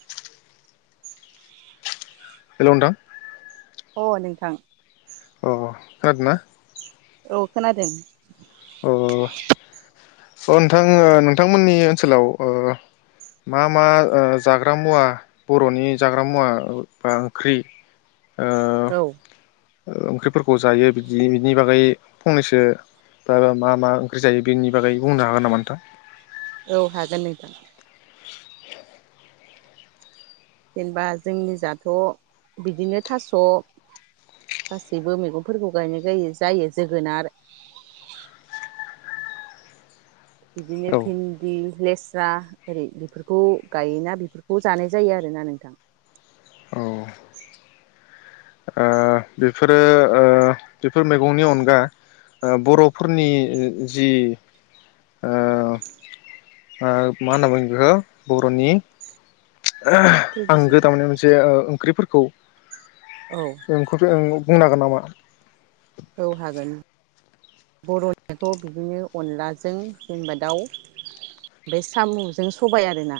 [unintelligible] Hello नोंथां। अ नोंथां। अ खोनादोंना? औ खोनादों। अ अ नोंथां नोंथांमोननि ओनसोलाव ओ मा मा ओ जाग्रा मुवा बर'नि जाग्रा मुवा बा ओंख्रि ओ औ। ओ ओंख्रिफोरखौ जायो बिदि बिनि बागै फंनैसो बा मा मा ओंख्रि जायो बेनि बागै बुंनो हागोन नामा नोंथां? औ हागोन नोंथां। जेनेबा जोंनि जाथ' बिदिनो थास' गासैबो मैगंफोरखौ गायनाय गायो जायो जोगोनार बिदिनो औ भिन्दि लेस स्रा ओरै बेफोरखौ गायोना बेफोरखौ जानाय जायो आरोना नोंथां। औ ओ ओ बेफोरो ओ बेफोर मैगंनि अनगा ओ बर'फोरनि जि ओ ओ मा होनना बुङो बेखौ बर'नि [unintelligible] आं ट्रेडिसनेल गोदाव मोननाय मोनसे ओ ओंख्रिफोरख खौ औ नों बुंनो हागोन नामा? औ हागोन बर'निखौ बिदिनो अनलाजों जेनबा दाउ ओमफ्राय सामुजों सबाय आरोना।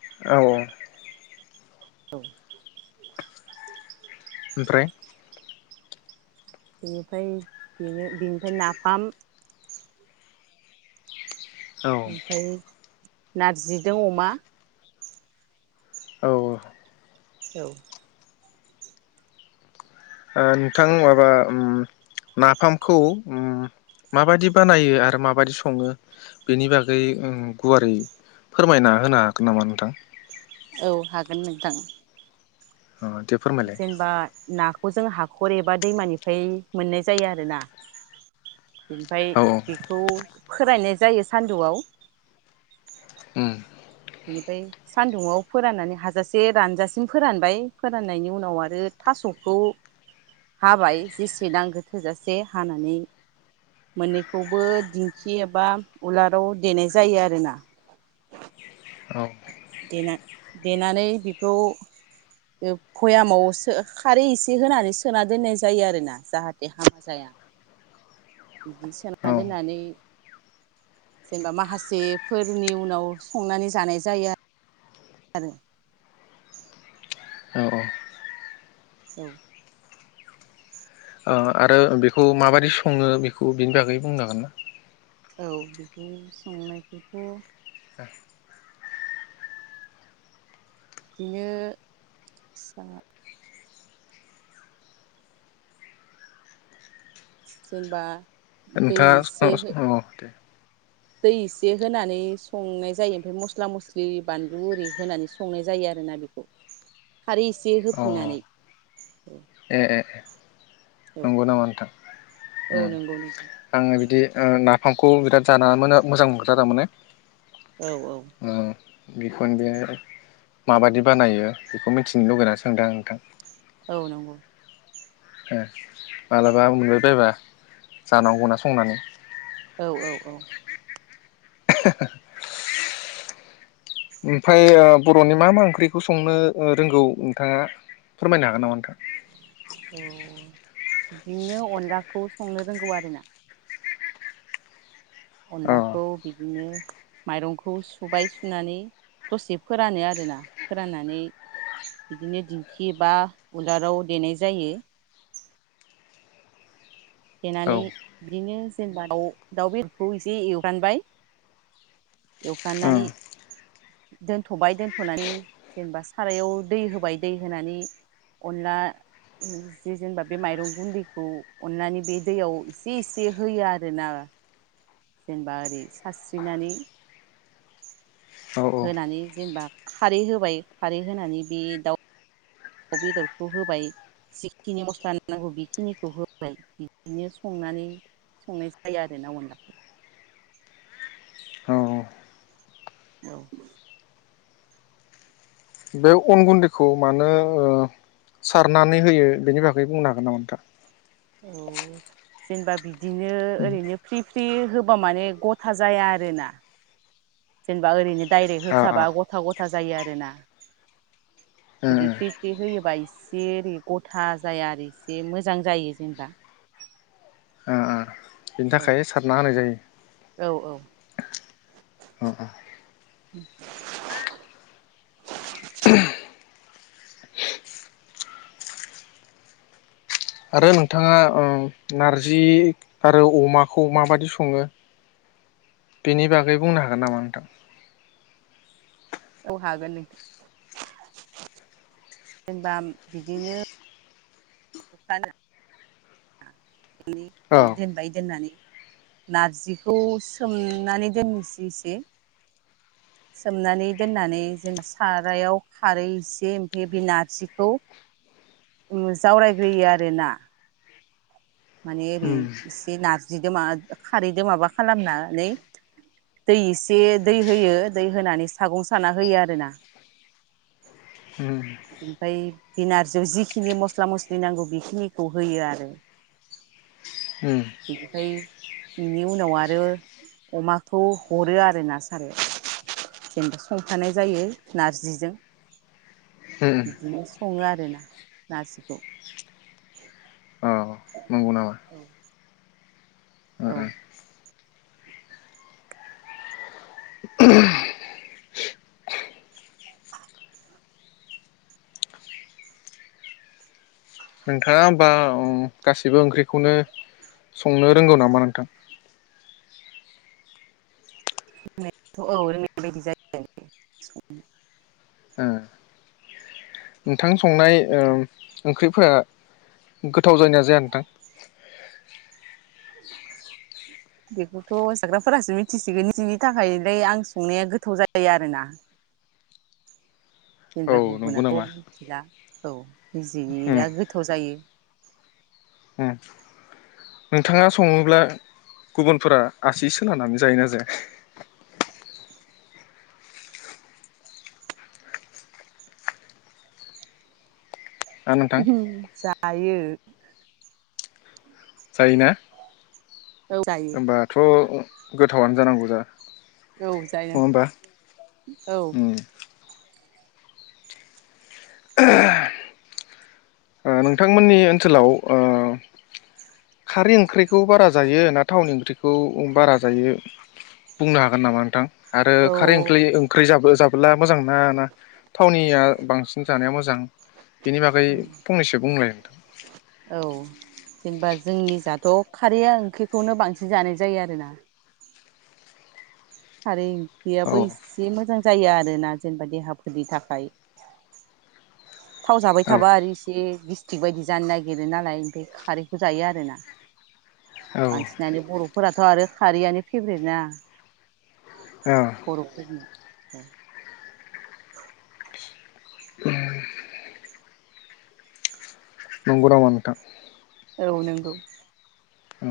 औ औ उमफ्राय बेनिफ्राय बेनो निफ्राय नाफाम औ उमफाय नारजिजो अमा ओ औ ओ नोंथां माबा उम नाफामखौ उम माबादि बानायो आरो माबादि सङो बेनि बागै उम गुवारै फोरमायना होनो हागोन नामा नोंथां? औ हागोन नोंथां। अ देब जेनेबा नाखौ जों हाखर एब बा दैमानिफ्राय मोननाय जायो आरोना बेनिफ्राय औ औ बेखौ फोरायनाय जायो सान्दुआव उम बेनिफ्राय सान्दुंआव फोराननानै हाजासे रानजासिम फोरानबाय फोराननायनि उनाव आरो थास'खौ हाबाय जेसे नांगो थोजासे हानानै मोननैखौबो दिंखि एबा उलाराव देनाय जायो आरोना औ देनानै देनानै बेखौ ओ भयामाव ओ खारै एसे होनानै सोना दोननाय जायो आरोना जाहाथे हामा जाया बिदि सोना औ दोननानै जेनेबा माखासेफोरनि उनाव संनानै जानाय जायो आर आरो औ औ ओ आरो बेखौ माबायदि सङो बेखौ बिनि बागै बुंनो हागोन ना? औ बिखौ संनायखौथ' [unintelligible] जेनबा नोंथाङा [unintelligible] दै एसे होनानै संनाय जायो ओमफ्राय मस्ला मस्लि बानलु आरै होनानै संनाय जायो आरोना बेखौ खारै एसे अ होफिननानै ए ए औ नंगौ नामा नोंथां औ उम नंगौ नंगौ। आङो बिदि ओ नाफामखौ बिराद जाना मोना मोजां थारमाने औ औ बेखौनो बे माबादि बानायो बेखौ मिथिनो लुगैना सोंदों आं नोंथां औ नंगौ मालाबा मोनबाय बायबा जानांगौना संनानै औ औ औ [inaudible] ओमफाय ओ बर'नि मा मा ओंख्रिखौ संनो ओ रोंगौ नोंथाङा फोरमायनो हागोन नामा नोंथां? औ बिदिनो अनलाखौ संनो रोंगौ आरोना अनलाखौ बिदिनो माइरंखौ सुबाय सुनानै दसे फोरानो आरोना फोराननानै बिदिनो दिंखि बा उलाराव देनाय जायो देनानै बिदिनो जेनेबा दाउ दाउ बेदरखौ एसे एवगानबाय एवफ्रामनानै दोनथ'बाय दोनथ'नानै जेनेबा सारायाव दै होबाय दै होनानै अनला जि जि जेनेबा बे माइरं गुन्दैखौ अनलानि बे दैयाव एसे एसे होयो आरो ना जेनेबा ओरै सारस्रिनानै औ होनानै जेनेबा खारै होबाय खारै होनानै बे दाउ दाव बेदरखौ होबाय जिखिनि मस्ला होनांगौ बेखिनिखौ होबाय बिदिनो संनानै संनाय जायो आरो ना अनलाखौ औ औ बे अन गुन्दैखौ मानो सारनानै होयो बेनि बागै बुंनो हागोन नामा नोंथा? औ जेनेबा बिदिनो ओरैनो फ्रि फ्रि होबा माने गथा जाया आरोना जेनेबा ओरैनो डायरेक्ट होखाबा गथा गथा जायो आरोना जुदि फ्रि फ्रि होयोबा इसे ओरै गथा जाया आरो इसे मोजां जायो जेनेबा बिनि औ थाखाय सारना होनाय जायो। औ औ अ [inaudible] आरो नोंथाङा नारजि आरो अमाखौ माबायदि सङो बेनि बागै बुंनो हागोन नामा नोंथां? औ हागोन नों जेनबा बिदिनो खानो औ [unintelligible] नारजिखौ सोमनानै दोननोसै एसे सोमनानै दोननानै जेन सारायाव खारै एसे ओमफ्राय बे नारजिखौ जावरायग्रोयो आरो ना? माने ओरै उम इसे नारजिजों माबा खारैजों माबा खालामनानै दै एसे दै होयो दै होनानै सागं साना होयो आरोना उम बेनिफ्राय बे नारजियाव जिखिनि मस्ला मस्लि नांगौ बेखिनिखौ होयो आरो उम बेनिफ्राय बेनि उनाव आरो अमाखौ हरो आरो ना सारो जेनेबा संथानाय जायो नारजिजों उम बिदिनो सङो आर ना नारजिखौ औ [inaudible] नंगौ नामा औ ओ औ नोंथाङा होमबा गासिबो ओंख्रिखौनो संनो रोंगौ नामा नोंथां? रोंनायाथ' औ रोंनाय बायदि जायो आरो स ओ नोंथां संनाय ओंख्रि फोर गोथाव जायोनाया जाया नोंथां बेखौथ' जाग्राफोरासो मिथिसिगोन बिनि थाखायलाय आं संनाया गोथाव जायो आरोोना औ जेनेबा नंगौ गुबुनाथ' नामा मिथिला औ उम बिजजिया गोथाव जायो। उम नोंथाङा सङोब्ला गुबुनफोरा आसि सोलानानै जायोना जाया? ना नोंथां जायो। जायोना? औ जायो होनबाथ' गोथावनो जानांगौ जा औ जायो नङा होमबा औ उम [inaudible] नोंथांमोननि ओनसोलाव खारै ओंख्रिखौ बारा जायो ना थावनि ओंख्रिखौ बारा जायो बुंनो हागोन नामा नोंथां? आरो औ खारै ओंख्लि ओंख्रि जाबो जा ब्ला मोजां नङा ना थावनिया बांसिन जानाया मोजां बेनि बागै फंनैसो बुंलाय नोंथां औ जेनेबा जोंनि हाथ' खारैया ओंख्रिखौनो बांसिन जानाय जायो आरो ना खारै औ बेयाबो एसे मोजां जायो आरोना जेनेबा देहाफोरनि थाखाय। थाव जाबाय औ थाबा आरो इसे गिस्टिक बायदि जानो नागिरो नालाय ओमफ्राय खारैखौ जायो आरोना। औ बांसिनानो बर'फोराथ' आरो खारैआनो फेभ्रेटना औ बर'फोरनिया औ [inaudible] नंगौ नामा नोंथां औ नंगौ। औ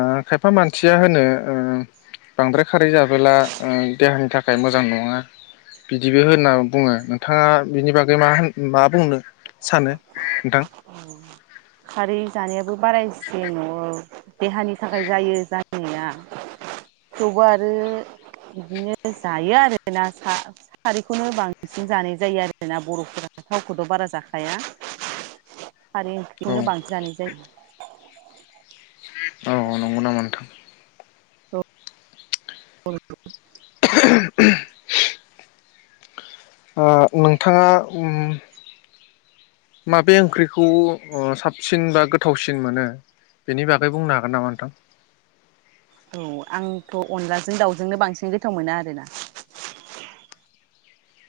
ओ खायफा मानसिया होनो ओ बांद्राय खारै जाबोला ओ देहानि थाखाय मोजां नङा बिदिबो होनना बुङो। नोंथांङा बिनि बागै मा होन मा बुंनो? सानो नोंथां खारै जानायाबो बारा इसे न' देहानि थाखाय जायो जानाया, थेवबो आरो बिदिनो जायो आरोना खा-खारैखौनो बांसिन जानाय जायो आरोना बर'फोरा थावखौथ' बारा जाखा खाया खारै औ ओंख्रिखौनो बांसिन जानाय जायो। औ नंगौ नामा नोंथां [unintelligible] ओ नोंथांङा उम्म माबे ओंख्रिखौ ओ साबसिन बा गोथावसिन मोनो बेनि बागै बुंनो हागोन नामा नोंथां? औ औ आंथ' अनलाजों दाउजोंनो बांसिन गोथाव मोनो आरोना।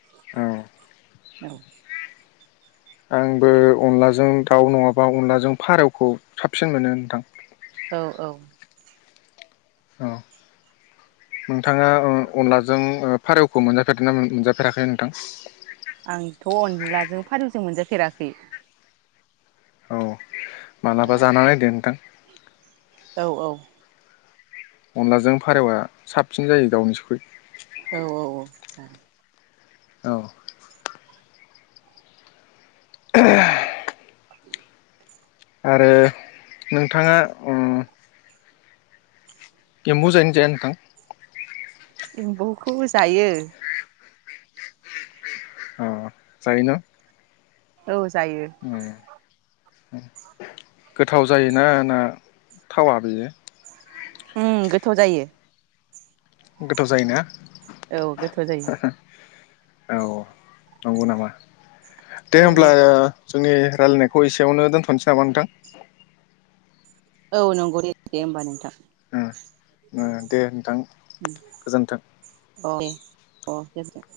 औ औ आंबो अनलाजों दाउ नङाबा अनलाजों फारौखौ साबसिन मोनो नोंथां। औ औ औ नोंथांङा ओ अनलाजों ओ फारौखौ मोनजाफेरदों ना मोनजाफेराखै नोंथां? आंथ' अनलाजों फारौजों मोनजाफेराखै। औ मालाबा जाना नायदो नोंथां। औ औ अनलाजों फारौआ साबसिन जायो दावनिसुखै। औ औ औ औ ओहो आरो नोंथांङा उम्म एम्बु जायोना जाया नोंथां? खौ जायो। अ जायो न? औ ज जायो। उम गोथाव जायोना ना थावा बेयो? उम्म गोथाव जायो। गोथाव जायोना? औ गोथाव जायो। औ नंगौ नामा? दे औ होमब्ला नों ओ जोंनि रालायनायखौ एसेयावनो दोनथ'नोसै नामा नोंथां? औ नंगौ दे दे होमबा नोंथां। ओ दे नोंथां। गोजोन्थों। उम्म अ दे। अ गोजोन